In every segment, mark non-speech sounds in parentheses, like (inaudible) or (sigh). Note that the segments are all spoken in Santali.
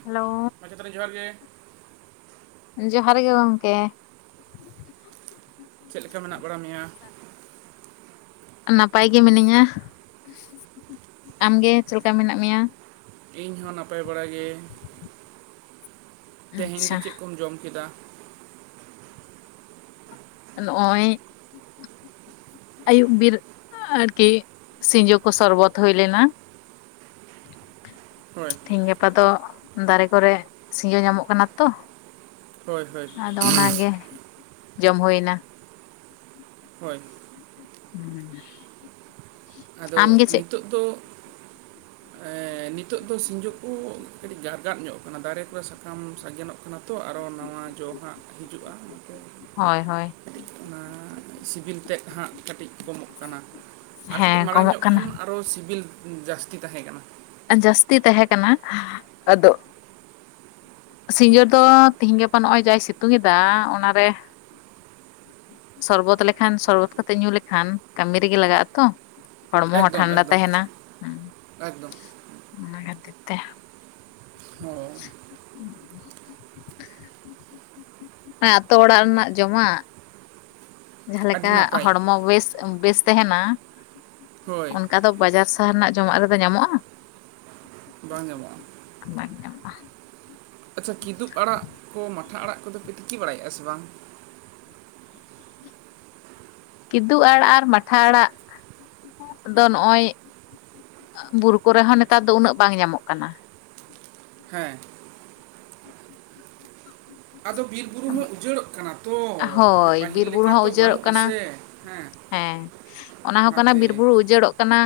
ᱦᱮᱞᱳ ᱡᱚᱦᱟᱨ ᱜᱮ ᱡᱚᱦᱟᱨ ᱜᱮ ᱜᱚᱝᱠᱮ ᱪᱮᱫ ᱞᱮᱠᱟ ᱢᱮᱱᱟᱜ ᱵᱟᱲᱟ ᱢᱮᱭᱟ᱾ ᱱᱟᱯᱟᱭ ᱜᱮ ᱢᱤᱱᱟᱹᱧᱟ ᱟᱢᱜᱮ ᱪᱮᱫ ᱞᱮᱠᱟ ᱢᱮᱱᱟᱜ ᱢᱮᱭᱟ᱾ ᱤᱧ ᱦᱚᱸ ᱱᱟᱯᱟᱭ ᱵᱟᱲᱟ ᱜᱮ ᱛᱮᱦᱮᱧ ᱫᱚ ᱟᱪᱪᱷᱟ ᱪᱮᱫ ᱠᱚᱢ ᱡᱚᱢ ᱠᱮᱫᱟ ᱱᱚᱜᱼᱚᱭ ᱟᱹᱭᱩᱵ ᱵᱤᱨ ᱟᱨᱠᱤ ᱥᱤᱸᱡᱳ ᱠᱚ ᱥᱚᱨᱵᱚᱛ ᱦᱩᱭ ᱞᱮᱱᱟ ᱦᱳᱭ (inaudible) ᱛᱮᱤᱦᱤᱧ ᱜᱟᱯᱟ ᱫᱚ ᱫᱟᱨᱮ ᱠᱚᱨᱮᱜ ᱥᱤᱭᱳ ᱧᱟᱢᱚᱜ ᱠᱟᱱᱟ ᱛᱚ ᱦᱳᱭ ᱦᱳᱭ ᱟᱫᱚ ᱚᱱᱟᱜᱮ ᱡᱚᱢ ᱦᱩᱭᱱᱟ᱾ ᱦᱳᱭ ᱦᱮᱸ (unintelligible) ᱟᱫᱚ ᱱᱤᱛᱚᱜ ᱫᱚ ᱟ (inaudible) ᱱᱤᱛᱚᱜ ᱫᱚ ᱥᱤᱸᱡᱳ ᱠᱚ ᱠᱟᱹᱴᱤᱡ ᱜᱟᱨᱠᱟᱫ ᱧᱚᱜ ᱠᱟᱱᱟ ᱫᱟᱨᱮ ᱠᱚᱨᱮ ᱥᱟᱠᱟᱢ ᱥᱟᱜᱮᱱᱚᱜ (unintelligible) ᱚᱱᱟ ᱛᱚ ᱟᱨᱚ ᱱᱟᱣᱟ ᱡᱚ ᱦᱟᱜ ᱦᱤᱡᱩᱜᱼᱟ ᱦᱳᱭ ᱦᱳᱭ (unintelligible) ᱚᱱᱟ ᱥᱤᱵᱤᱞ ᱛᱮᱫ ᱦᱟᱸᱜ ᱠᱟᱹᱴᱤᱡ ᱠᱚᱢᱚᱜ ᱠᱟᱱᱟ ᱟᱨ ᱠᱟᱹᱴᱤᱡ ᱦᱮᱸ ᱢᱟᱲᱟᱝ ᱠᱚᱢᱚᱜ ᱧᱚᱜ ᱠᱷᱟᱱ ᱠᱟᱱᱟ ᱟᱨᱚ ᱥᱤᱵᱤᱞ ᱡᱟᱹᱥᱛᱤ ᱛᱟᱦᱮᱸ ᱠᱟᱱᱟ ᱡᱟᱹᱥᱛᱤ ᱛᱟᱦᱮᱸ ᱠᱟᱱᱟ ᱟᱫᱚ ᱥᱤᱸᱡᱳ ᱫᱚ ᱛᱤᱦᱤᱧ ᱜᱟᱯᱟ ᱱᱚᱜᱼᱚᱭ ᱡᱟᱭ ᱥᱤᱛᱩᱝ ᱮᱫᱟ ᱚᱱᱟᱨᱮ ᱥᱚᱨᱵᱚᱛ ᱞᱮᱠᱷᱟᱱ ᱥᱚᱨᱵᱚᱛ ᱠᱟᱛᱮ ᱧᱩ ᱞᱮᱠᱷᱟᱱ ᱠᱟᱹᱢᱤ ᱨᱮᱜᱮ ᱞᱟᱜᱟᱜ ᱟ ᱛᱚ᱾ ᱦᱚᱲᱢᱚ ᱦᱚᱸ ᱮᱠᱫᱚᱢ ᱴᱷᱟᱱᱰᱟ ᱮᱠᱫᱚᱢ ᱛᱟᱦᱮᱸᱱᱟ ᱦᱚᱸ ᱚᱱᱟ ᱠᱷᱟᱹᱛᱤᱨ ᱛᱮ᱾ (unintelligible) ᱟᱹᱛᱳ ᱚᱲᱟᱜ ᱨᱮᱱᱟᱜ ᱡᱚᱢᱟᱜ ᱟᱹᱰᱤ ᱡᱟᱦᱟᱸᱞᱮᱠᱟ ᱱᱟᱯᱟᱭ ᱦᱚᱲᱢᱚ ᱵᱮᱥ ᱵᱮᱥ ᱛᱟᱦᱮᱸᱱᱟ ᱦᱳᱭ ᱚᱱᱠᱟ ᱫᱚ ᱵᱟᱡᱟᱨ (unintelligible) ᱨᱮᱱᱟᱜ ᱡᱚᱢᱟᱜ ᱨᱮᱫᱚ ᱧᱟᱢᱚᱜᱼᱟ ᱵᱟᱝ ᱧᱟᱢᱚᱜᱼᱟ ᱵᱟᱝ ᱧᱟᱢᱚᱜᱼᱟ ᱟᱪᱪᱷᱟ ᱠᱤᱫᱩᱵ ᱟᱲᱟᱜ ᱠᱚ ᱢᱟᱴᱷᱟ ᱟᱲᱟᱜ ᱠᱚᱫᱚ ᱯᱮ ᱛᱤᱠᱤ ᱵᱟᱲᱟᱭᱟ ᱥᱮ ᱵᱟᱝ ᱠᱤᱫᱩ ᱟᱲᱟᱜ ᱟᱨ ᱢᱟᱴᱷᱟ ᱟᱲᱟᱜ ᱫᱚ ᱱᱚᱜᱼᱚᱭ ᱵᱩᱨᱩ ᱠᱚᱨᱮ ᱦᱚᱸ ᱱᱮᱛᱟᱨ ᱫᱚ ᱩᱱᱟᱹᱜ ᱵᱟᱝ ᱧᱟᱢᱚᱜ ᱠᱟᱱᱟ ᱦᱮᱸ ᱟᱫᱚ ᱵᱤᱨ ᱵᱩᱨᱩ ᱦᱚᱸ ᱩᱡᱟᱹᱲ ᱚᱜ ᱠᱟᱱᱟ ᱛᱚ ᱢᱟᱱᱮ ᱦᱳᱭ ᱯᱟᱹᱦᱤᱞ ᱵᱤᱨ ᱵᱩᱨᱩ ᱞᱮᱠᱟ ᱦᱚᱸ ᱛᱚ ᱩᱡᱟᱹᱲᱚᱜ ᱵᱟᱹᱱᱩᱜ ᱠᱟᱱᱟ ᱟᱥᱮ ᱦᱮᱸ ᱦᱮᱸ ᱚᱱᱟ ᱦᱚᱸ ᱠᱟᱱᱟ ᱚᱱᱟᱛᱮ ᱵᱤᱨ ᱵᱩᱨᱩ ᱩᱡᱟᱹᱲ ᱚᱜ ᱠᱟᱱᱟ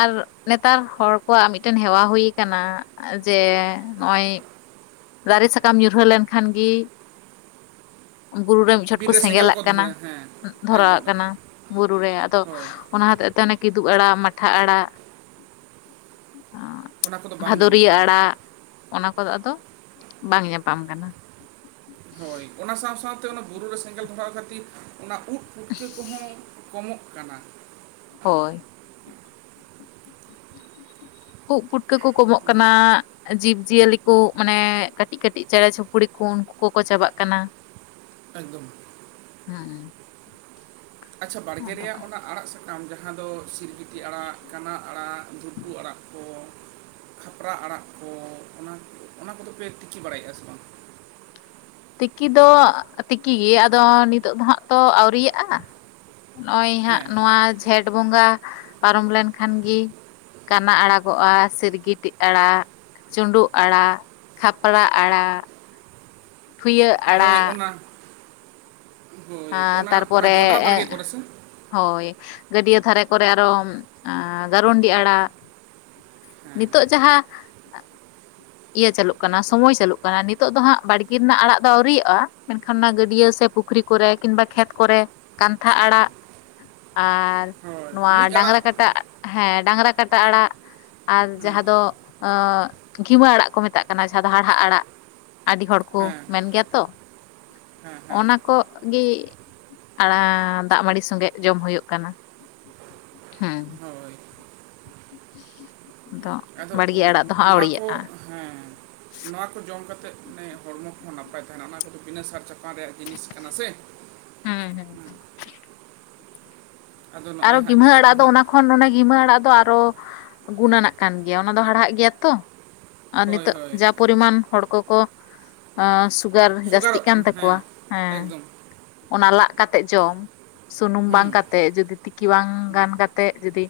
ᱟᱨ ᱱᱮᱛᱟᱨ ᱦᱚᱲ ᱠᱚᱣᱟᱜ ᱢᱤᱫᱴᱮᱱ ᱦᱮᱣᱟ ᱦᱩᱭ ᱠᱟᱱᱟ ᱡᱮ ᱱᱚᱜ-ᱚᱭ ᱫᱟᱨᱮ ᱥᱟᱠᱟᱢ ᱧᱩᱨᱦᱟᱹᱶ ᱞᱮᱱᱠᱷᱟᱱ ᱜᱮ ᱵᱩᱨᱩ ᱨᱮ ᱢᱤᱫ ᱪᱷᱚᱴ ᱠᱚ ᱥᱮᱸᱜᱮᱞ ᱟᱜ ᱠᱟᱱᱟ ᱮᱠᱫᱚᱢ ᱫᱷᱚᱨᱟᱣᱟᱜ ᱠᱟᱱᱟ ᱮᱠᱫᱚᱢ ᱵᱩᱨᱩ ᱨᱮ ᱟᱫᱚ ᱦᱳᱭ ᱚᱱᱟ ᱦᱚᱛᱮᱡ ᱛᱮ ᱚᱱᱮ (unintelligible) ᱠᱤᱫᱩᱜ ᱟᱲᱟᱜ ᱢᱟᱴᱷᱟ ᱟᱲᱟᱜ ᱚᱱᱟ ᱠᱚᱫᱚ ᱵᱟᱝ ᱧᱟᱢᱚᱜ ᱵᱷᱟᱫᱚᱨᱤᱭᱟᱹ ᱠᱟᱱᱟ ᱟᱲᱟᱜ ᱚᱱᱟ ᱠᱚᱫᱚ ᱟᱫᱚ ᱵᱟᱝ ᱧᱟᱯᱟᱢ ᱠᱟᱱᱟ᱾ ᱦᱳᱭ ᱚᱱᱟ ᱥᱟᱶ ᱥᱟᱶ ᱛᱮ ᱚᱱᱟ ᱵᱩᱨᱩ ᱨᱮ ᱥᱮᱸᱜᱮᱞ ᱫᱷᱚᱨᱟᱣ ᱠᱷᱟᱹᱛᱤᱨ ᱚᱱᱟ ᱩᱫ ᱯᱩᱴᱠᱟᱹ ᱠᱚᱦᱚᱸ ᱠᱚᱢᱚᱜ ᱠᱟᱱᱟ ᱦᱳᱭ᱾ ᱩᱫ ᱯᱩᱴᱠᱟᱹ ᱠᱚ ᱠᱚᱢᱚᱜ ᱠᱟᱱᱟ ᱡᱤᱵᱽ ᱡᱤᱭᱟᱹᱞᱤ ᱠᱚ ᱢᱟᱱᱮ ᱠᱟᱹᱴᱤᱡ ᱠᱟᱹᱴᱤᱡ ᱪᱮᱸᱬᱮ ᱪᱩᱯᱲᱤ ᱠᱚ ᱩᱱᱠᱩ ᱠᱚ ᱠᱚ ᱪᱟᱵᱟᱜ ᱠᱟᱱᱟ ᱮᱠᱫᱚᱢ ᱦᱮᱸ ᱟᱪᱪᱷᱟ ᱵᱟᱲᱹᱜᱮ ᱟᱫᱚ ᱨᱮᱭᱟᱜ ᱚᱱᱟ ᱟᱲᱟᱜ ᱥᱟᱠᱟᱢ ᱡᱟᱦᱟᱸ ᱫᱚ ᱥᱤᱨᱜᱤᱴᱤ ᱟᱲᱟᱜ ᱠᱟᱱᱟ ᱟᱲᱟᱜ ᱫᱷᱩᱴᱩ ᱟᱲᱟᱜ ᱠᱚ ᱠᱷᱟᱯᱨᱟ ᱟᱲᱟᱜ ᱠᱚ ᱚᱱᱟ ᱚᱱᱟ ᱠᱚᱫᱚ ᱯᱮ ᱛᱤᱠᱤ ᱵᱟᱲᱟᱭᱮᱭ-ᱟ ᱥᱮ ᱵᱟᱝ ᱛᱤᱠᱤ ᱫᱚ ᱛᱤᱠᱤ ᱜᱮ ᱟᱫᱚ ᱱᱤᱛᱚᱜ ᱫᱚᱦᱟᱸᱜ ᱛᱚ ᱟᱹᱣᱨᱤᱭᱟᱜ-ᱟ ᱱᱚᱜᱼᱚᱸᱭ ᱦᱟᱸᱜ ᱦᱮᱸ ᱱᱚᱣᱟ ᱡᱷᱮᱸᱴ ᱵᱚᱸᱜᱟ ᱯᱟᱨᱚᱢ ᱞᱮᱱᱠᱷᱟᱱ ᱜᱮ ᱠᱟᱱᱟ ᱟᱲᱟᱜᱚᱜ-ᱟ ᱥᱤᱨᱜᱤᱴᱤ ᱟᱲᱟᱜ ᱪᱩᱸᱰᱩᱜ ᱟᱲᱟᱜ ᱠᱷᱟᱯᱨᱟ ᱟᱲᱟᱜ ᱴᱷᱩᱭᱟᱹᱜ ᱦᱳᱭ ᱟᱲᱟᱜ ᱚᱱᱟ ᱟ ᱦᱳᱭ ᱚᱱᱟ ᱚᱱᱟ ᱛᱟᱨᱯᱚᱨᱮ ᱡᱚᱱᱰᱨᱟ ᱵᱟᱲᱜᱮ ᱠᱚᱨᱮ ᱥᱮ ᱦᱳᱭ ᱜᱟᱹᱰᱭᱟᱹ ᱫᱷᱟᱨᱮ ᱠᱚᱨᱮ ᱟᱨᱦᱚᱸ ᱜᱟᱨᱩᱱᱰᱤ ᱟᱲᱟᱜ ᱦᱮᱸ ᱱᱤᱛᱚᱜ ᱡᱟᱦᱟᱸ ᱤᱭᱟᱹ ᱪᱟᱹᱞᱩᱜ ᱠᱟᱱᱟ ᱥᱚᱢᱚᱭ ᱪᱟᱹᱞᱩᱜ ᱱᱤᱛᱳᱜ ᱫᱚ ᱦᱟᱸᱜ ᱵᱟᱲᱜᱮ ᱨᱮᱱᱟᱜ ᱟᱲᱟᱜ ᱫᱚ ᱟᱹᱣᱨᱤᱭᱟᱜ-ᱟ᱾ ᱢᱮᱱᱠᱷᱟᱱ ᱚᱱᱟ ᱜᱟᱹᱰᱭᱟᱹ ᱥᱮ ᱯᱩᱠᱷᱨᱤ ᱠᱚᱨᱮ ᱠᱤᱢᱵᱟ ᱠᱷᱮᱛ ᱠᱚᱨᱮ ᱠᱟᱱᱛᱷᱟ ᱟᱲᱟᱜ ᱟᱨ ᱦᱳᱭ ᱱᱚᱣᱟ ᱢᱩᱡ ᱟᱲᱟᱜ ᱰᱟᱝᱨᱟ ᱠᱟᱴᱟ ᱦᱮᱸ ᱰᱟᱝᱨᱟ ᱠᱟᱴᱟ ᱟᱲᱟᱜ ᱟᱨ ᱦᱮᱸ ᱡᱟᱦᱟᱸ ᱫᱚ (unintelligible) ᱠᱤᱢᱟ ᱟᱲᱟᱜ ᱠᱚ ᱢᱮᱛᱟᱜ ᱠᱟᱱᱟ ᱡᱟᱦᱟᱸ ᱫᱚ ᱦᱟᱲᱦᱟᱫ ᱟᱲᱟᱜ ᱟᱹᱰᱤ ᱦᱚᱲ ᱠᱚ ᱦᱮᱸ ᱢᱮᱱ ᱜᱮᱭᱟ ᱛᱚ ᱦᱮᱸ ᱦᱮᱸ ᱚᱱᱟ ᱠᱚᱜ ᱜᱮ ᱟᱲᱟᱜ ᱫᱟᱜ ᱢᱟᱹᱰᱤ ᱥᱚᱸᱜᱮ ᱡᱚᱢ ᱦᱩᱭᱩᱜ ᱠᱟᱱᱟ ᱦᱮᱸ ᱦᱳᱭ (unintelligible) ᱟᱫᱚ ᱵᱟᱲᱜᱮ ᱟᱲᱟᱜ ᱫᱚ ᱦᱟᱸᱜ ᱱᱚᱣᱟ ᱠᱚ ᱟᱹᱣᱲᱤᱭᱟᱜᱼᱟ ᱦᱮᱸ ᱱᱚᱣᱟ ᱠᱚ ᱡᱚᱢ ᱡᱚᱢ ᱠᱟᱛᱮ ᱦᱮᱸ ᱦᱚᱲᱢᱚ ᱠᱚ ᱱᱟᱯᱟᱭ ᱛᱟᱦᱮᱱᱟ ᱚᱱᱟ ᱠᱚᱫᱚ ᱵᱤᱱᱟᱹ ᱥᱟᱨ ᱪᱟᱥ ᱚᱠᱟ ᱨᱮᱭᱟᱜ ᱡᱤᱱᱤᱥ ᱠᱟᱱᱟ ᱥᱮ ᱦᱮᱸ ᱦᱮᱸ ᱟᱫᱚ ᱟᱨ ᱱᱚᱜᱼᱚᱭ ᱦᱚ ᱦᱟᱸᱜ ᱜᱤᱢᱦᱟᱹ ᱱᱤᱛᱚᱜ ᱟᱲᱟᱜ ᱫᱚ ᱦᱟᱸᱜ ᱚᱱᱟ ᱠᱷᱚᱱ ᱜᱤᱢᱦᱟᱹ ᱟᱲᱟᱜ ᱫᱚ ᱛᱚ ᱟᱨᱚ ᱜᱩᱱᱟᱱᱹᱚᱜ ᱠᱟᱱ ᱜᱮᱭᱟ ᱚᱱᱟ ᱫᱚ ᱦᱟᱲᱦᱟᱫ ᱜᱮᱭᱟ ᱛᱚ ᱟᱨ ᱦᱳᱭ ᱱᱤᱛᱳᱜ ᱦᱳᱭ ᱡᱟ ᱯᱚᱨᱤᱢᱟᱱ ᱦᱚᱲ ᱠᱚᱠᱚ ᱥᱩᱜᱟᱨ ᱡᱟᱹᱥᱛᱤᱜ ᱥᱩᱜᱟᱨᱚᱜ ᱠᱟᱱ ᱠᱟᱱᱟ ᱦᱮᱸ ᱛᱟᱠᱚᱣᱟ ᱦᱮᱸ ᱮᱠᱫᱚᱢ ᱚᱱᱟ ᱞᱟᱜ ᱠᱟᱛᱮ ᱡᱚᱢ ᱥᱩᱱᱩᱢ ᱵᱟᱝ ᱦᱩᱸ ᱠᱟᱛᱮ ᱡᱩᱫᱤ ᱛᱤᱠᱤ ᱠᱮᱣ ᱦᱩᱸ, ᱜᱟᱱ ᱠᱟᱛᱮ ᱡᱩᱫᱤ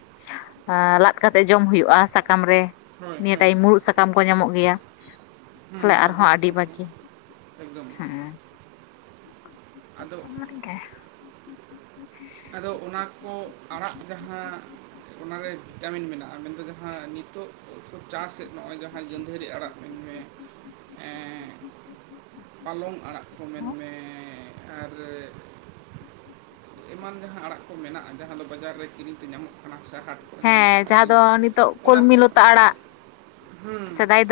ᱞᱟᱫ ᱠᱟᱛᱮ ᱡᱚᱢ ᱦᱩᱭᱩᱜᱼᱟ ᱥᱟᱠᱟᱢ ᱨᱮ ᱦᱳᱭ ᱱᱤᱭᱟᱹ ᱦᱳᱭ ᱴᱟᱭᱤᱢ ᱢᱩᱨᱩᱫ ᱥᱟᱠᱟᱢ ᱠᱚ ᱧᱟᱢᱚᱜ ᱜᱮᱭᱟ ᱛᱟᱦᱚᱞᱮ ᱦᱩᱸ ᱥᱟᱨᱡᱚᱢ ᱟᱨᱦᱚᱸ ᱟᱹᱰᱤ ᱥᱟᱠᱟᱢ ᱠᱚ ᱵᱟᱠᱤ ᱮᱠᱫᱚᱢ ᱦᱮᱸ ᱟᱫᱚ ᱚᱱᱟᱜᱮ ᱟᱫᱚ ᱚᱱᱟ ᱠᱚ ᱟᱲᱟᱜ ᱡᱟᱦᱟᱸ ᱚᱱᱟᱨᱮ ᱵᱷᱤᱴᱟᱢᱤᱱ ᱢᱮᱱᱟᱜᱼᱟ ᱢᱮᱱᱫᱚ ᱡᱟᱦᱟᱸ ᱱᱤᱛᱚᱜ ᱪᱟᱥ ᱮᱫ ᱱᱚᱜᱼᱚᱭ ᱡᱟᱦᱟᱸ ᱜᱟᱹᱫᱷᱟᱹᱨᱤ ᱟᱲᱟᱜ ᱢᱮᱱ ᱢᱮ ᱯᱟᱞᱚᱝ ᱟᱲᱟᱜ ᱠᱚ ᱢᱮᱱᱢᱮ ᱟᱨ ᱮᱢᱟᱱ ᱡᱟᱦᱟᱸ ᱟᱲᱟᱜ ᱠᱚ ᱢᱮᱱᱟᱜᱼᱟ ᱡᱟᱦᱟᱸ ᱫᱚ ᱵᱟᱡᱟᱨ ᱨᱮ ᱠᱤᱨᱤᱧ ᱛᱮ ᱧᱟᱢᱚᱜ ᱠᱟᱱᱟ ᱥᱮ ᱦᱟᱴ ᱠᱚᱨᱮ ᱧᱟᱢ ᱦᱮᱸ ᱡᱟᱦᱟᱸ ᱫᱚ ᱟᱠᱷᱨᱤᱧ ᱛᱮ ᱱᱤᱛᱚᱜ ᱚᱱᱟ ᱠᱚᱞᱢᱤ ᱠᱚᱨᱮ ᱞᱚᱛᱟ ᱟᱲᱟᱜ ᱦᱮᱸ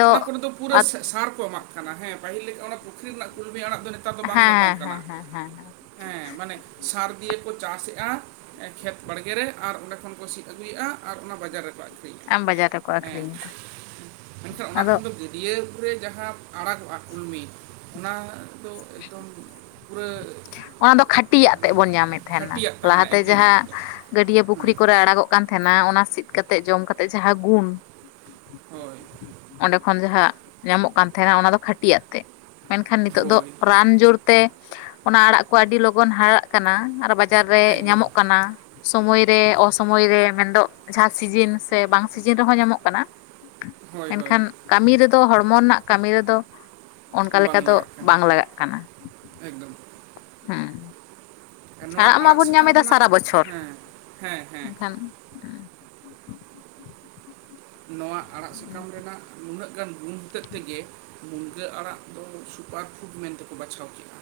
ᱚᱱᱟ ᱠᱚᱨᱮ ᱫᱚ ᱯᱩᱨᱟᱹ ᱦᱮᱸ ᱥᱟᱨ ᱠᱚ ᱮᱢᱟᱜ ᱠᱟᱱᱟ ᱦᱮᱸ ᱯᱟᱹᱦᱤᱞ ᱞᱮᱠᱟ ᱚᱱᱟ ᱯᱩᱠᱷᱨᱤ ᱨᱮᱱᱟᱜ ᱠᱚ ᱯᱩᱨᱟ. ᱭ ᱟᱲᱟᱜ ᱫᱚ ᱱᱮᱛᱟᱨ ᱫᱚ ᱵᱟᱝ ᱧᱟᱯᱟᱢ ᱦᱮᱸ ᱠᱟᱱᱟ ᱦᱮᱸ ᱦᱮᱸ ᱦᱮᱸ ᱦᱮ ᱢᱟᱱᱮ ᱥᱟᱨᱫᱤᱭᱟᱹ ᱟᱥᱮᱜᱼᱟ ᱠᱷᱮᱛ ᱵᱟᱲᱜᱮ ᱨᱮ ᱟᱨ ᱚᱸᱰᱮ ᱠᱷᱚᱱ ᱠᱚ ᱥᱤᱫ ᱟᱹᱜᱩᱭᱮᱫᱼᱟ ᱟᱨ ᱚᱱᱟ ᱵᱟᱡᱟᱨ ᱨᱮᱠᱚᱼᱟ ᱟᱢ ᱵᱟᱡᱟᱨ ᱨᱮᱠᱚ ᱦᱮᱸ ᱟᱠᱷᱨᱤᱧ ᱮᱫᱟ ᱢᱮᱱᱠᱷᱟᱱ ᱚᱱᱟ ᱟᱫᱚ ᱠᱷᱚᱱ ᱫᱚ ᱜᱟᱹᱰᱭᱟᱹ ᱯᱩᱠᱷᱨᱤ ᱨᱮ ᱡᱟᱦᱟᱸ ᱟᱲᱟᱜᱚᱜᱼᱟ ᱠᱩᱞᱢᱤ ᱚᱱᱟ ᱫᱚ ᱮᱠᱫᱚᱢ ᱯᱩᱨᱟᱹ ᱚᱱᱟ ᱫᱚ ᱠᱷᱟᱹᱴᱤᱭᱟᱜ ᱛᱮᱫ ᱵᱚᱱ ᱧᱟᱢᱮᱫ ᱛᱟᱦᱮᱱᱟ ᱠᱷᱟᱹᱴᱤᱭᱟᱜ ᱛᱟᱦᱮᱱᱟ ᱞᱟᱦᱟᱛᱮ ᱮᱠᱫᱚᱢ ᱡᱟᱦᱟᱸ ᱮᱠᱫᱚᱢ ᱜᱟᱹᱰᱭᱟᱹ ᱦᱩᱸ ᱯᱩᱠᱷᱨᱤ ᱠᱚᱨᱮ ᱟᱲᱟᱜᱚᱜ ᱠᱟᱱ ᱛᱟᱦᱮᱱᱟ ᱚᱱᱟ ᱥᱤᱫ ᱠᱟᱛᱮ ᱡᱚᱢ ᱠᱟᱛᱮ ᱡᱟᱦᱟᱸ ᱜᱩᱱ ᱦᱳᱭ ᱚᱸᱰᱮ ᱡᱟᱦᱟᱸ ᱧᱟᱢᱚᱜ ᱠᱟᱱ ᱛᱟᱦᱮᱱᱟ ᱚᱱᱟ ᱫᱚ ᱠᱷᱟᱹᱴᱟᱜ ᱛᱮ ᱢᱮᱱᱠᱷᱟᱱ ᱱᱤᱛᱚᱜ ᱫᱚ ᱦᱳᱭ ᱨᱟᱱ ᱡᱳᱨ ᱛᱮ ᱚᱱᱟ ᱟᱲᱟᱜ ᱠᱚ ᱟᱹᱰᱤ ᱞᱚᱜᱚᱱ ᱦᱟᱨᱟᱜ ᱠᱟᱱᱟ ᱟᱨ ᱵᱟᱡᱟᱨ ᱨᱮ ᱮᱠᱫᱚᱢ ᱧᱟᱢᱚᱜ ᱠᱟᱱᱟ ᱥᱚᱢᱚᱭᱨᱮ ᱚᱥᱚᱢᱚᱭ ᱨᱮ ᱢᱮᱱᱫᱚ ᱡᱟᱦᱟᱸ ᱥᱤᱡᱤᱱ ᱥᱮ ᱵᱟᱝ ᱥᱤᱡᱮᱱ ᱨᱮᱦᱚᱸ ᱧᱟᱢᱚᱜ ᱠᱟᱱᱟ ᱦᱳᱭ ᱦᱳᱭ ᱢᱮᱱᱠᱷᱟᱱ ᱠᱟᱹᱢᱤ ᱨᱮᱫᱚ ᱦᱚᱲᱢᱚ ᱨᱮᱱᱟᱜ ᱠᱟᱹᱢᱤ ᱨᱮᱫᱚ ᱚᱱᱠᱟ ᱞᱮᱠᱟ ᱵᱟᱝ ᱫᱚ ᱞᱟᱜᱟᱜ ᱠᱟᱱᱟ ᱵᱟᱝ ᱞᱟᱜᱟᱜ ᱠᱟᱱᱟ ᱮᱠᱫᱚᱢ ᱦᱮᱸ ᱟᱨ ᱱᱚᱣᱟ ᱟᱲᱟᱜ ᱢᱟᱵᱚᱱ ᱧᱟᱢ ᱥᱟᱠᱟᱢ ᱮᱫᱟ ᱨᱮᱱᱟᱜ ᱥᱟᱨᱟ ᱵᱚᱪᱷᱚᱨ ᱦᱮᱸ ᱦᱮᱸ ᱦᱮᱸ ᱮᱱᱠᱷᱟᱱ ᱱᱚᱣᱟ ᱟᱲᱟᱜ ᱥᱟᱠᱟᱢ ᱨᱮᱱᱟᱜ ᱱᱩᱱᱟᱹᱜ ᱛᱤᱱᱟᱹᱜ ᱜᱟᱱ ᱜᱩᱱ ᱦᱚᱛᱮᱡ ᱛᱮᱜᱮ ᱢᱩᱱᱜᱟᱹ ᱟᱲᱟᱜ ᱫᱚ ᱥᱩᱯᱟᱨ ᱯᱷᱩᱰ ᱢᱮᱱᱛᱮᱠᱚ ᱵᱟᱪᱷᱟᱣ ᱠᱮᱫᱼᱟ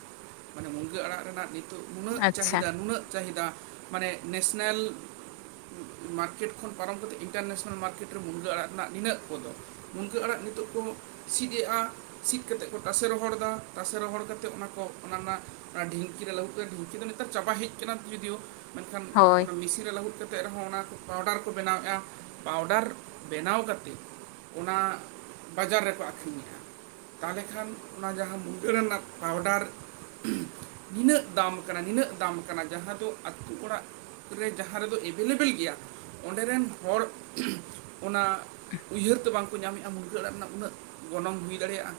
ᱢᱟᱱᱮ ᱢᱩᱱᱜᱟᱹ ᱟᱲᱟᱜ ᱨᱮᱱᱟᱜ ᱱᱤᱛᱚᱜ ᱱᱩᱱᱟᱹᱜ ᱟᱪᱪᱷᱟ ᱪᱟᱹᱦᱤᱫᱟ ᱱᱩᱱᱟᱹᱜ ᱪᱟᱹᱦᱤᱫᱟ ᱢᱟᱱᱮ ᱱᱮᱥᱱᱮᱞ ᱢᱟᱨᱠᱮᱴ ᱠᱷᱚᱱ ᱯᱟᱨᱚᱢ ᱠᱟᱛᱮ ᱤᱱᱴᱟᱨᱱᱮᱥᱱᱮᱞ ᱢᱟᱨᱠᱮᱴ ᱢᱩᱱᱜᱟᱹ ᱟᱲᱟᱜ ᱨᱮᱱᱟᱜ ᱱᱤᱱᱟᱹᱜ ᱠᱚᱫᱚ ᱢᱩᱱᱜᱟᱹ ᱟᱲᱟᱜ ᱱᱤᱛᱚᱜ ᱠᱚ ᱥᱤᱫ ᱮᱫᱼᱟ ᱥᱤᱫ ᱠᱟᱛᱮ ᱠᱚ ᱛᱟᱥᱮ ᱨᱚᱦᱚᱲ ᱫᱟ ᱛᱟᱥᱮ ᱨᱚᱦᱚᱲ ᱠᱟᱛᱮ ᱚᱱᱟ ᱠᱚ ᱚᱱᱟ ᱨᱮᱱᱟᱜ ᱚᱱᱟ ᱰᱷᱤᱝᱠᱤ ᱨᱮ ᱞᱟᱹᱦᱩᱫᱽ ᱠᱮᱫᱟ ᱰᱷᱤᱝᱠᱤ ᱫᱚ ᱱᱮᱛᱟᱨ ᱪᱟᱵᱟ ᱦᱮᱡ ᱟᱠᱟᱱᱟ ᱡᱳᱫᱤᱭᱳ ᱢᱮᱱᱠᱷᱟᱱ ᱦᱳᱭ ᱚᱱᱟ ᱢᱮᱥᱤᱱ ᱨᱮ ᱞᱟᱹᱦᱩᱫ ᱠᱟ ᱠᱟᱛᱮᱫ ᱨᱮᱦᱚᱸ ᱚᱱᱟ ᱯᱟᱣᱰᱟᱨ ᱠᱚ ᱵᱮᱱᱟᱣᱮᱫᱼᱟ ᱯᱟᱣᱰᱟᱨ (inaudible) ᱵᱮᱱᱟᱣ ᱠᱟᱛᱮᱫ ᱚᱱᱟ ᱵᱟᱡᱟᱨ ᱨᱮᱠᱚ ᱟᱠᱷᱨᱤᱧᱮᱫᱼᱟ ᱛᱟᱦᱞᱮ ᱠᱷᱟᱱ ᱚᱱᱟ ᱡᱟᱦᱟᱸ ᱢᱩᱱᱜᱟᱹ ᱟᱲᱟᱝ ᱨᱮᱱᱟᱜ ᱯᱟᱣᱰᱟᱨ ᱱᱤᱱᱟᱹᱜ ᱫᱟᱢ ᱠᱟᱱᱟ ᱱᱤᱱᱟᱹᱜ ᱫᱟᱢ ᱠᱟᱱᱟ ᱡᱟᱦᱟᱸ ᱫᱚ ᱟᱛᱳ ᱚᱲᱟᱜ ᱨᱮ ᱡᱟᱦᱟᱸ ᱨᱮᱫᱚ ᱮᱵᱮᱞ ᱮᱵᱮᱞ ᱜᱮᱭᱟ ᱚᱸᱰᱮ ᱨᱮᱱ ᱦᱚᱲ ᱚᱱᱟ ᱩᱭᱦᱟᱹᱨ ᱫᱚ ᱵᱟᱝᱠᱚ ᱧᱟᱢᱮᱜᱼᱟ ᱢᱩᱱᱜᱟᱹ ᱟᱲᱟᱜ ᱨᱮᱱᱟᱜ ᱩᱱᱟᱹᱜ ᱜᱚᱱᱚᱝ ᱦᱩᱭ ᱫᱟᱲᱮᱭᱟᱜᱼᱟ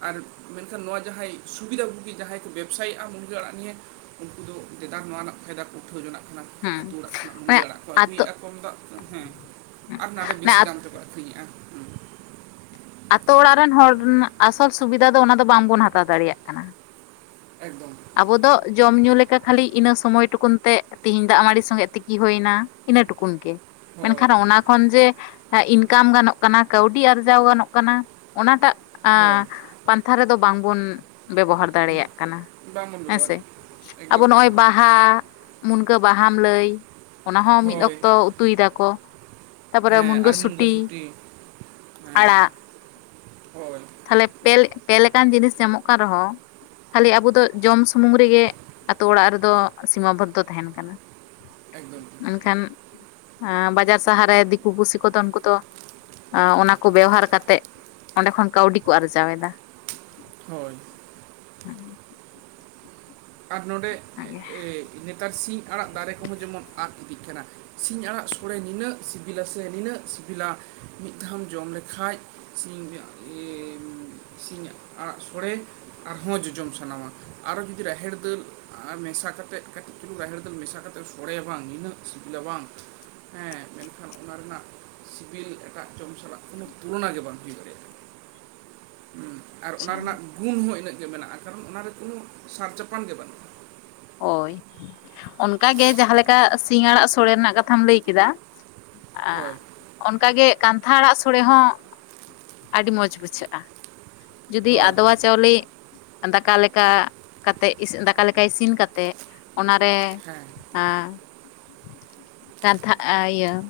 ᱟᱨ ᱢᱮᱱᱠᱷᱟᱱ ᱱᱚᱣᱟ ᱡᱟᱦᱟᱸᱭ ᱥᱩᱵᱤᱫᱷᱟ ᱵᱩᱜᱤ ᱡᱟᱦᱟᱸᱭ ᱠᱚ ᱵᱮᱵᱽᱥᱟᱭᱮᱫᱼᱟ ᱢᱩᱱᱜᱟᱹ ᱟᱲᱟᱜ ᱱᱤᱭᱮ ᱩᱱᱠᱩ ᱫᱚ ᱫᱮᱫᱟ ᱱᱚᱣᱟ ᱨᱮᱱᱟᱜ ᱯᱷᱟᱭᱫᱟ ᱩᱴᱷᱟᱹᱣ ᱡᱚᱱᱟᱜ ᱦᱮᱸ ᱟᱹᱛᱳ ᱚᱲᱟᱜ ᱠᱷᱚᱱᱟᱜ ᱢᱟᱱᱮ ᱢᱩᱱᱜᱟᱹ ᱟᱲᱟᱜ ᱠᱚ ᱟᱛᱳ ᱟᱹᱜᱩᱭᱮᱫᱼᱟ ᱠᱚᱢ ᱫᱟᱜ ᱦᱮᱸ ᱟᱨ ᱱᱚᱰᱮ ᱢᱟᱱᱮ ᱵᱤᱥᱤ ᱫᱟᱢ ᱛᱮᱠᱚ ᱟᱠᱷᱨᱤᱧ ᱦᱩᱭᱩᱜᱼᱟ ᱦᱮᱸ (unintelligible) ᱟᱛᱳ ᱚᱲᱟᱜ ᱨᱮᱱ ᱦᱚᱲ ᱟᱥᱚᱞ ᱥᱩᱵᱤᱫᱷᱟ ᱫᱚ ᱚᱱᱟ ᱫᱚ ᱵᱟᱝᱵᱚᱱ ᱦᱟᱛᱟᱣ ᱫᱟᱲᱮᱭᱟᱜ ᱠᱟᱱᱟ ᱮᱠᱫᱚᱢ (inaudible) ᱟᱵᱚ ᱫᱚ ᱡᱚᱢ ᱧᱩ ᱞᱮᱠᱟ ᱠᱷᱟᱹᱞᱤ ᱤᱱᱟᱹ ᱥᱚᱢᱚᱭ ᱴᱩᱠᱩᱱ ᱛᱮ ᱛᱤᱦᱤᱧ ᱫᱟᱜ ᱢᱟᱹᱲᱤ ᱥᱚᱸᱜᱮ ᱛᱮᱠᱤ ᱦᱩᱭᱱᱟ ᱤᱱᱟᱹ ᱴᱩᱠᱩᱱ ᱜᱮ ᱦᱳᱭ ᱢᱮᱱᱠᱷᱟᱱ ᱚᱱᱟ ᱠᱷᱚᱱ ᱡᱮ ᱟᱜ ᱤᱱᱠᱟᱢ ᱜᱟᱱᱚᱜ ᱠᱟᱱᱟ ᱠᱟᱹᱣᱰᱤ ᱟᱨᱡᱟᱣ ᱜᱟᱱᱚᱜ ᱠᱟᱱᱟ ᱚᱱᱟᱴᱟᱜ ᱮ ᱦᱳᱭ ᱯᱟᱱᱛᱷᱟ ᱨᱮᱫᱚ ᱵᱟᱝᱵᱚᱱ ᱵᱮᱵᱚᱦᱟᱨ ᱦᱩᱸ, ᱫᱟᱲᱮᱭᱟᱜ ᱠᱟᱱᱟ ᱵᱟᱝᱵᱚᱱ ᱦᱮᱸᱥᱮ ᱵᱮᱵᱚᱦᱟᱨᱮᱫ ᱟᱵᱚ ᱮᱠᱫᱚᱢ ᱱᱚᱜᱼᱚᱭ ᱮᱠᱫᱚᱢ ᱵᱟᱦᱟ ᱢᱩᱱᱜᱟᱹ ᱵᱟᱦᱟᱢ ᱞᱟᱹᱭ ᱚᱱᱟᱦᱚᱸ ᱢᱤᱫ ᱦᱳᱭ ᱚᱠᱛᱚ ᱩᱛᱩᱭ ᱫᱟᱠᱚ ᱛᱟᱨᱯᱚᱨᱮ ᱢᱩᱱᱜᱟᱹ ᱥᱩᱴᱤ ᱦᱮᱸ ᱟᱲᱟᱜ ᱦᱳᱭ ᱛᱟᱦᱚᱞᱮ ᱯᱮ ᱯᱮ ᱞᱮ ᱠᱟᱱ ᱡᱤᱱᱤᱥ ᱧᱟᱢᱚᱜ ᱠᱟᱱ ᱨᱮᱦᱚᱸ ᱠᱷᱟᱹᱞᱤ ᱟᱵᱚ ᱫᱚ ᱡᱚᱢ ᱥᱩᱢᱩᱝ ᱨᱮᱜᱮ ᱟᱛᱳ ᱚᱲᱟᱜ ᱨᱮᱫᱚ ᱥᱤᱢᱟ ᱵᱚᱫᱽᱫᱷᱚ ᱛᱟᱦᱮᱱ ᱠᱟᱱᱟ ᱮᱠᱫᱚᱢ ᱢᱮᱱᱠᱷᱟᱱ (inaudible) ᱵᱟᱡᱟᱨ ᱥᱟᱦᱟᱨ ᱨᱮ ᱫᱤᱠᱩ ᱯᱩᱥᱤ ᱠᱚᱫᱚ ᱩᱱᱠᱩ ᱫᱚ ᱚᱱᱟ ᱠᱚ ᱵᱮᱣᱦᱟᱨ ᱠᱟᱛᱮᱫ ᱚᱰᱮᱸ ᱠᱷᱚᱱ ᱠᱟᱹᱣᱰᱤ ᱠᱚ ᱟᱨᱡᱟᱣ ᱮᱫᱟ ᱦᱳᱭ ᱟᱨ ᱱᱚᱸᱰᱮ ᱚᱱᱟᱜᱮ ᱱᱮᱛᱟᱨ ᱥᱤᱧ ᱟᱲᱟᱜ ᱫᱟᱨᱮ ᱠᱚᱦᱚᱸ ᱡᱮᱢᱚᱱ ᱟᱫ ᱤᱫᱤᱜ ᱠᱟᱱᱟ ᱥᱤᱧ ᱟᱲᱟᱜ ᱥᱳᱲᱮ ᱱᱤᱱᱟᱹᱜ ᱥᱤᱵᱤᱞᱟ ᱥᱮ ᱱᱤᱱᱟᱹᱜ ᱥᱤᱵᱤᱞᱟ ᱢᱤᱫ ᱫᱷᱟᱣᱢ ᱡᱚᱢ ᱞᱮᱠᱷᱟᱱ ᱠᱷᱟᱡ ᱥᱤᱧ ᱟᱲᱟᱜ ᱥᱳᱚᱲᱮ ᱟᱨᱦᱚᱸ ᱡᱚᱡᱚᱢ ᱥᱟᱱᱟᱣᱟ ᱟᱨᱚ ᱜᱤᱫᱽᱨᱟᱹ ᱦᱮᱲ ᱫᱟᱹᱞ ᱟᱨ ᱢᱮᱥᱟ ᱠᱟᱛᱮᱫ ᱠᱟᱹᱴᱤᱡ ᱪᱩᱞᱩᱝ ᱨᱟᱦᱮᱲ ᱫᱟᱹᱞ ᱢᱮᱥ ᱠᱟᱛᱮ ᱥᱚᱲᱮᱭᱟ ᱵᱟᱝ ᱱᱤᱱᱟᱹᱜ ᱥᱤᱵᱤᱞᱟ ᱵᱟᱝ ᱦᱮᱸ ᱢᱮᱱᱠᱷᱟᱱ ᱚᱱᱟ ᱨᱮᱱᱟᱜ ᱥᱤᱵᱤᱞ ᱮᱴᱟᱜ ᱡᱚᱢ ᱥᱟᱞᱟᱜ ᱠᱳᱱᱳ ᱛᱩᱞᱚᱱᱟ ᱜᱮ ᱵᱟᱝ ᱦᱩᱭ ᱫᱟᱲᱮᱭᱟᱜᱼᱟ (inaudible) ᱟᱨ ᱚᱱᱟ ᱟᱪᱪᱷᱟ ᱨᱮᱱᱟᱜ ᱜᱩᱱ ᱦᱚᱸ ᱤᱱᱟᱹᱜ ᱜᱮ ᱢᱮᱱᱟᱜᱼᱟ ᱠᱟᱨᱚᱱ ᱚᱱᱟᱨᱮ ᱠᱳᱱᱳ ᱥᱟᱨ ᱪᱟᱯᱟᱱ ᱜᱮ ᱵᱟᱹᱱᱩᱜᱼᱟ ᱦᱳᱭ ᱚᱱᱠᱟᱜᱮ ᱡᱟᱦᱟᱸᱮ ᱞᱮᱠᱟ ᱥᱤᱧ ᱟᱲᱟᱜ ᱥᱳᱲᱮ ᱨᱮᱱᱟᱜ ᱠᱟᱛᱷᱟᱢ ᱞᱟᱹᱭ ᱠᱮᱫᱟ ᱦᱳᱭ ᱚᱱᱠᱟᱟᱜ ᱜᱮ ᱠᱟᱱᱛᱷᱟ ᱟᱲᱟᱜ ᱥᱳᱲᱮ ᱦᱚᱸ ᱟᱹᱰᱤ ᱢᱚᱸᱡᱽ ᱵᱩᱡᱷᱟᱹᱜᱼᱟ ᱡᱩᱫᱤ ᱦᱳᱭ ᱟᱫᱣᱟ ᱦᱳᱭ ᱪᱟᱣᱞᱮ ᱫᱟᱠᱟ ᱞᱮᱠᱟ ᱠᱟᱛᱮ ᱫᱟᱠᱟᱮ ᱞᱮᱠᱟ ᱤᱥᱤᱱ ᱠᱟᱛᱮ ᱛᱮ ᱚᱱᱟᱨᱮ ᱦᱮᱸ ᱠᱟᱛᱷᱟ ᱤᱭᱟᱹ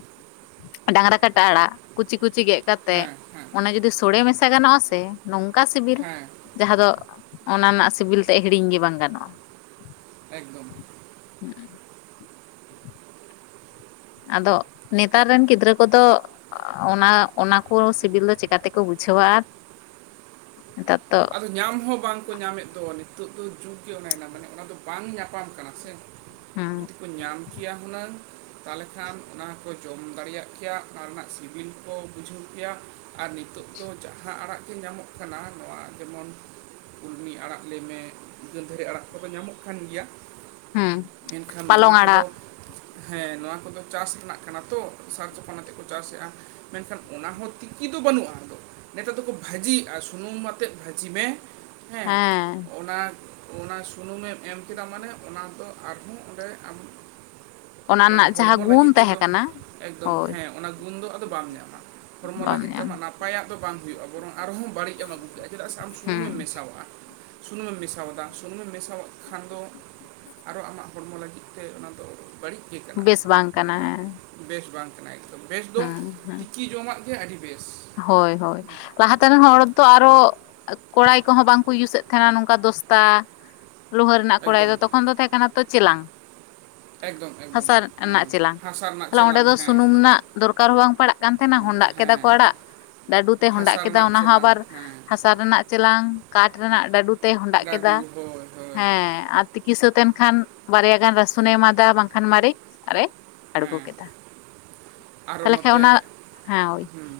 ᱰᱟᱝᱨᱟ ᱠᱟᱴᱟ ᱟᱲᱟᱜ ᱠᱩᱪᱤ ᱠᱩᱪᱤ ᱜᱮ ᱠᱟᱛᱮ ᱦᱮᱸ ᱦᱮᱸ ᱚᱱᱮ ᱡᱩᱫᱤ ᱥᱳᱲᱮ ᱢᱮᱥᱟ ᱜᱟᱱᱚᱜᱼᱟ ᱥᱮ ᱱᱚᱝᱠᱟ ᱥᱤᱵᱤᱞ ᱦᱮᱸ ᱡᱟᱦᱟᱸ ᱫᱚ ᱚᱱᱟ ᱨᱮᱱᱟᱜ ᱥᱤᱵᱤᱞ ᱛᱮ ᱦᱤᱲᱤᱧ ᱜᱮ ᱵᱟᱝ ᱜᱟᱱᱚᱜᱼᱟ ᱮᱠᱫᱚᱢ ᱦᱩᱸ ᱟᱫᱚ ᱱᱮᱛᱟᱨ ᱨᱮᱱ ᱜᱤᱫᱽᱨᱟᱹ ᱠᱚᱫᱚ ᱚᱱᱟ ᱚᱱᱟ ᱠᱩ ᱥᱤᱵᱤᱞ ᱫᱚ ᱪᱮᱠᱟᱛᱮᱠᱚ ᱵᱩᱡᱷᱟᱹ ᱥᱷᱣᱟᱛ ᱟᱫᱚ ᱧᱟᱢ ᱦᱚᱸ ᱵᱟᱝᱠᱚ ᱧᱟᱢᱮᱫ ᱫᱚ ᱱᱤᱛᱚᱜ ᱫᱚ ᱡᱩᱜ ᱜᱮ ᱚᱱᱟᱭᱮᱱᱟ ᱢᱟᱱᱮ ᱚᱱᱟ ᱫᱚ ᱵᱟᱝ ᱧᱟᱯᱟᱢ ᱠᱟᱱᱟ ᱥᱮ ᱦᱩᱸ ᱡᱩᱫᱤ ᱠᱚ ᱧᱟᱢ ᱠᱮᱭᱟ ᱦᱩᱱᱟᱹᱝ ᱛᱟᱦᱚᱞᱮ ᱠᱷᱟᱱ ᱚᱱᱟ ᱠᱚ ᱡᱚᱢ ᱫᱟᱲᱮᱭᱟᱜ ᱠᱮᱭᱟ ᱚᱱᱟ ᱨᱮᱱᱟᱜ ᱥᱤᱵᱤᱞ ᱠᱚ ᱵᱩᱡᱷᱟᱹᱣ ᱠᱮᱭᱟ ᱟᱨ ᱱᱤᱛᱚᱜ ᱫᱚ ᱡᱟᱦᱟᱸ ᱟᱲᱟᱜ ᱜᱮ ᱧᱟᱢᱚᱜ ᱠᱟᱱᱟ ᱱᱚᱣᱟ ᱡᱮᱢᱚᱱ ᱠᱩᱞᱢᱤ ᱟᱲᱟᱜ ᱞᱟᱹᱭᱢᱮ ᱜᱟᱫᱷᱟᱹᱨᱤ ᱟᱲᱟᱜ ᱠᱚᱫᱚ ᱧᱟᱢᱚᱜ ᱠᱟᱱ ᱜᱮᱭᱟ ᱦᱩᱸ ᱢᱮᱱᱠᱷᱟᱱ ᱯᱟᱞᱚᱝ ᱱᱚᱣᱟ ᱟᱲᱟᱜ ᱠᱚᱫᱚ ᱦᱮᱸ ᱱᱚᱣᱟ ᱠᱚᱫᱚ ᱪᱟᱥ ᱨᱮᱱᱟᱜ ᱠᱟᱱᱟ ᱛᱚ ᱥᱟᱨ ᱪᱚᱯ ᱟᱛᱮᱜ ᱠᱚ ᱪᱟᱥᱮᱫᱼᱟ ᱢᱮᱱᱠᱷᱟᱱ ᱚᱱᱟ ᱦᱚᱸ ᱛᱤᱠᱤᱱ ᱵᱟᱹᱱᱩᱜᱼᱟ ᱱᱤᱛᱟᱨ ᱫᱚᱠᱚ ᱵᱷᱟᱹᱡᱤᱭᱜᱼᱟ ᱥᱩᱱᱩᱢ ᱠᱟᱛᱮᱫ ᱵᱷᱟᱹᱡᱤ ᱢᱮ ᱦᱮᱸ ᱚᱱᱟ ᱚᱱᱟ ᱥᱩᱱᱩᱢ ᱮᱢ ᱠᱮᱫᱟ ᱢᱟᱱᱮ ᱚᱱᱟ ᱫᱚ ᱟᱨᱦᱚᱸ ᱚᱸᱰᱮ ᱟᱢ ᱚᱱᱟ ᱢᱟᱱᱮ ᱨᱮᱱᱟᱜ ᱡᱟᱦᱟᱸ ᱦᱚᱲᱢᱚ ᱜᱩᱱ ᱞᱟᱹᱜᱤᱫ ᱛᱟᱦᱮᱸ ᱛᱮᱫᱚ ᱠᱟᱱᱟ ᱮᱠᱫᱚᱢ ᱦᱳᱭ ᱦᱮᱸ ᱚᱱᱟ ᱜᱩᱱ ᱫᱚ ᱟᱫᱚ ᱵᱟᱢ ᱧᱟᱢᱟ ᱦᱚᱲᱢᱚ ᱵᱟᱢ ᱞᱟᱹᱜᱤᱫ ᱛᱮ ᱧᱟᱢ ᱟᱢᱟᱜ ᱱᱟᱯᱟᱭᱟᱜ ᱫᱚ ᱵᱟᱝ ᱦᱩᱭᱩᱜᱼᱟ ᱵᱚᱨᱚᱝ ᱟᱨᱦᱚᱸ ᱵᱟᱹᱲᱤᱡ ᱮᱢ ᱟᱹᱜᱩ ᱠᱟᱜ ᱪᱮᱫᱟᱜ ᱥᱮ ᱟᱢ ᱥᱩᱱᱩᱢ ᱦᱩᱸ ᱮᱢ ᱢᱮᱥᱟᱣᱟᱜᱼᱟ ᱥᱩᱱᱩᱢ ᱮᱢ ᱢᱮᱥᱟᱣᱫᱟ ᱥᱩᱱᱩᱢ ᱮᱢ ᱢᱮᱥᱟᱣᱟᱜ ᱠᱷᱟᱱ ᱫᱚ ᱟᱨᱦᱚ ᱟᱢᱟᱜ ᱦᱚᱲᱢᱚ ᱞᱟᱹᱜᱤᱫ ᱛᱮ ᱚᱱᱟᱫᱚ ᱵᱟᱹᱲᱤᱡ ᱠᱟᱱᱟ ᱵᱮᱥ ᱵᱟᱝ ᱠᱟᱱᱟ ᱦᱮᱸ ᱵᱮᱥ ᱵᱟᱝ ᱠᱟᱱᱟ ᱮᱠᱫᱚᱢ ᱵᱮᱥ ᱫᱚ ᱦᱮᱸ ᱦᱮᱸ ᱛᱤᱠᱤ ᱡᱚᱢᱟᱜ ᱜᱮ ᱟᱹᱰᱤ ᱵᱮᱥ ᱦᱳᱭ ᱦᱳᱭ ᱞᱟᱦᱟᱛᱮᱱ ᱦᱚᱲ ᱟᱨᱚᱦᱚᱸ ᱠᱚᱲᱟᱭ ᱠᱚᱦᱚᱸ ᱵᱟᱝᱠᱚ ᱤᱭᱩᱥ ᱮᱫ ᱛᱟᱦᱮᱱᱟ ᱱᱚᱝᱠᱟ ᱫᱚᱥᱛᱟ ᱞᱳᱦᱟᱹ ᱨᱮᱱᱟᱜ ᱠᱚᱲᱟᱭ ᱮᱠᱫᱚᱢ ᱫᱚ ᱛᱚᱠᱷᱚᱱ ᱫᱚ ᱛᱟᱦᱮᱸ ᱠᱟᱱᱟ ᱛᱚ ᱪᱮᱞᱟᱝ ᱮᱠᱫᱚᱢ ᱮᱠᱫᱚᱢ ᱦᱟᱥᱟ ᱦᱮᱸ ᱨᱮᱱᱟᱜ ᱪᱮᱞᱟᱝ ᱦᱟᱥᱟ ᱨᱮᱱᱟᱜ ᱛᱟᱞᱮ ᱚᱸᱰᱮ ᱪᱮᱞᱟᱝ ᱫᱚ ᱦᱮᱸ ᱥᱩᱱᱩᱢ ᱨᱮᱱᱟᱜ ᱫᱚᱨᱠᱟᱨ ᱦᱚᱸ ᱵᱟᱝ ᱯᱟᱲᱟᱜ ᱠᱟᱱ ᱛᱟᱦᱮᱸᱱᱟ ᱦᱚᱸᱰᱟᱜ ᱠᱮᱫᱮᱫᱟ ᱠᱚ ᱦᱮᱸ ᱟᱲᱟᱜ ᱰᱟᱹᱰᱩ ᱛᱮ ᱦᱚᱰᱟᱜ ᱦᱟᱥᱟ ᱠᱮᱫᱟ ᱨᱮᱱᱟᱜ ᱚᱱᱟ ᱦᱚᱸ ᱪᱮᱞᱟᱝ ᱟᱵᱟᱨ ᱦᱮᱸ ᱦᱟᱥᱟ ᱨᱮᱱᱟᱜ ᱪᱮᱞᱟᱝ ᱠᱟᱴ ᱨᱮᱱᱟᱜ ᱰᱟᱹᱰᱩ ᱛᱮ ᱦᱚᱸᱰᱟᱜ ᱜᱟᱹᱰᱩ ᱠᱮᱫᱟ ᱦᱳᱭ ᱦᱳᱭ ᱦᱮᱸ ᱟᱨ ᱛᱤᱠᱤ ᱥᱟ ᱛᱮ ᱮᱱᱠᱷᱟᱱ ᱵᱟᱨᱭᱟ ᱜᱟᱱ ᱨᱟᱹᱥᱩᱱᱮ ᱮᱢᱟᱫᱟ ᱵᱟᱝᱠᱷᱟᱱ ᱢᱟᱨᱤᱪ ᱟᱨᱮ ᱟᱬᱜᱳ ᱠᱮᱫᱟ ᱟᱨᱦᱚ ᱛᱟᱦᱞᱮ ᱠᱷᱟᱱ ᱱᱚᱛᱮ ᱚᱱᱟ ᱦᱮᱸ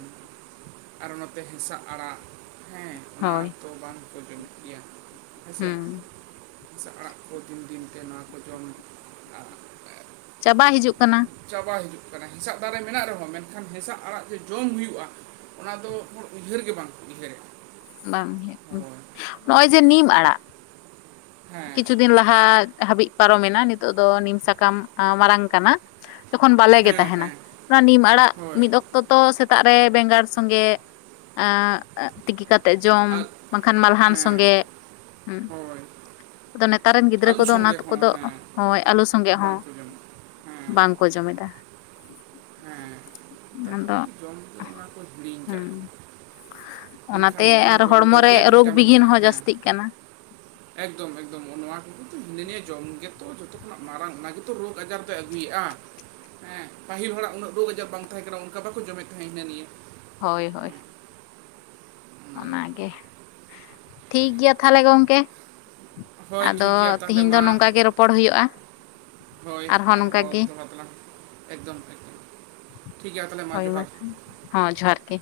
ᱟᱨᱦᱚ ᱱᱚᱛᱮ ᱦᱮᱸᱥᱟᱜ ᱟᱲᱟᱜ ᱦᱮᱸ ᱚᱱᱟ ᱦᱳᱭ ᱛᱚ ᱵᱟᱝᱠᱚ ᱡᱚᱢᱮᱫ ᱜᱮᱭᱟ ᱦᱩᱸ ᱦᱮᱸᱥᱮ ᱟᱲᱟᱜ ᱠᱚ ᱫᱤᱱ ᱫᱤᱱᱛᱮ ᱱᱚᱣᱟ ᱠᱚ ᱡᱚᱢᱼᱟ ᱪᱟᱵᱟ ᱦᱤᱡᱩᱜ ᱠᱟᱱᱟ ᱦᱮᱥᱟᱜ ᱫᱟᱨᱮ ᱢᱮᱱᱟᱜ ᱨᱮᱦᱚᱸ ᱢᱮᱱᱠᱷᱟᱱ ᱦᱮᱸᱥᱟᱜ ᱟᱲᱟᱜ ᱡᱮ ᱡᱚᱢ ᱦᱩᱭᱩᱜᱼᱟ ᱚᱱᱟ ᱫᱚ ᱦᱚᱲ ᱩᱭᱦᱟᱹᱨ ᱜᱮ ᱵᱟᱝᱠᱚ ᱩᱭᱦᱟᱹᱨᱮᱜᱼᱟ ᱵᱟᱝ (unintelligible) ᱦᱳᱭ ᱱᱚᱜᱼᱚᱭ ᱡᱮ ᱱᱤᱢ ᱟᱲᱟᱜ ᱦᱮᱸ ᱠᱤᱪᱷᱩ ᱫᱤᱱ ᱞᱟᱦᱟ ᱦᱟᱹᱵᱤᱡ ᱯᱟᱨᱚᱢᱮᱱᱟ ᱱᱤᱛᱚᱜ ᱫᱚ ᱱᱤᱢ ᱥᱟᱠᱟᱢ ᱢᱟᱨᱟᱲᱟᱝ ᱠᱟᱱᱟ ᱡᱚᱠᱷᱚᱱ ᱵᱟᱞᱮᱜ ᱜᱮ ᱦᱮᱸ ᱛᱟᱦᱮᱸᱱᱟ ᱦᱮᱸ ᱚᱱᱟ ᱱᱤᱢ ᱟᱲᱟᱜ ᱦᱳᱭ ᱢᱤᱫ ᱚᱠᱛᱚ ᱛᱚ ᱥᱮᱛᱟᱜ ᱨᱮ ᱵᱮᱸᱜᱟᱲ ᱥᱚᱸᱜᱮ ᱛᱤᱠᱤ ᱠᱟᱛᱮ ᱡᱚᱢ ᱟᱨ ᱵᱟᱝᱠᱷᱟᱱ ᱢᱟᱞᱦᱟᱱ ᱦᱮᱸ ᱥᱚᱸᱜᱮ ᱦᱳᱭ ᱟᱫᱚ ᱱᱮᱛᱟᱨ ᱨᱮᱱ ᱜᱤᱫᱽᱨᱟᱹ ᱟᱹᱞᱩ ᱠᱚᱫᱚ ᱚᱱᱟ ᱥᱚᱸᱜᱮ ᱦᱚᱸ ᱠᱚᱫᱚ ᱦᱮᱸ ᱦᱳᱭ ᱟᱹᱞᱩ ᱥᱚᱸᱜᱮ ᱦᱚᱸ ᱵᱟᱝᱠᱚ ᱡᱚᱢᱟ ᱦᱮᱸ ᱵᱟᱝᱠᱚ ᱡᱚᱢ ᱮᱫᱟ ᱦᱮᱸ ᱛᱟᱯᱚᱨ ᱡᱚᱢ ᱚᱱᱟ ᱠᱚ ᱦᱤᱲᱤᱧ ᱠᱟᱫ ᱠᱟᱱᱟ ᱦᱩᱸ ᱚᱱᱟᱛᱮ ᱟᱨ ᱦᱚᱲᱢᱚ ᱨᱮ ᱨᱳᱜᱽ ᱵᱷᱤᱴᱟᱢᱤᱱ ᱵᱤᱜᱷᱤᱱ ᱢᱮᱱᱟᱜᱼᱟ ᱦᱚᱸ ᱦᱮᱸ ᱡᱟᱹᱥᱛᱤᱜ ᱠᱟᱱᱟ ᱮᱠᱫᱚᱢ ᱮᱠᱫᱚᱢ ᱱᱚᱣᱟ ᱠᱚ ᱠᱤᱱᱛᱩ ᱦᱤᱱᱟᱹ ᱱᱤᱭᱟᱹᱮ ᱡᱚᱢ ᱜᱮ ᱚ ᱡᱚᱛᱚ ᱠᱷᱚᱱᱟᱜ ᱢᱟᱨᱟᱝ ᱚᱱᱟᱜᱮᱛᱚ ᱨᱳᱜᱽ ᱟᱡᱟᱨ ᱫᱚᱭ ᱟᱹᱜᱩᱭᱮᱫᱼᱟ ᱦᱮᱸ ᱯᱟᱹᱦᱤᱞ ᱦᱚᱲᱟᱜ ᱩᱱᱟᱹᱜ ᱨᱳᱜᱽ ᱟᱡᱟᱨ ᱵᱟᱝ ᱛᱟᱦᱮᱸ ᱠᱟᱱᱟ ᱚᱱᱠᱟ ᱵᱟᱠᱚ ᱡᱚᱢᱮᱫ ᱛᱟᱦᱮᱸᱜ ᱦᱤᱱᱟᱹ ᱱᱤᱭᱟᱹ ᱦᱳᱭ ᱦᱳᱭ ᱦᱮᱸ ᱚᱱᱟᱜᱮ ᱴᱷᱤᱠ ᱜᱮᱭᱟ ᱛᱟᱦᱚᱞᱮ ᱜᱚᱢᱠᱮ ᱦᱳᱭ ᱟᱫᱚ ᱴᱷᱤᱠ ᱜᱮᱭᱟ ᱛᱟᱦᱚᱞᱮ ᱛᱤᱦᱤᱧ ᱫᱚ ᱢᱟ ᱱᱚᱝᱠᱟ ᱜᱮ ᱨᱚᱯᱚᱲ ᱦᱩᱭᱩᱜᱼᱟ ᱦᱳᱭ ᱱᱚᱝᱠᱟ ᱟᱨᱦᱚᱸ ᱜᱮ ᱫᱚᱦᱲᱟ ᱛᱮᱞᱟᱝ ᱮᱠᱫᱚᱢ ᱮᱠᱫᱚᱢ ᱴᱷᱤᱠ ᱜᱮᱭᱟ ᱛᱟᱦᱚᱞᱮ ᱦᱳᱭ ᱢᱟ ᱡᱚᱦᱟᱨ ᱛᱚ ᱦ ᱡᱚᱦᱟᱨ ᱜᱮ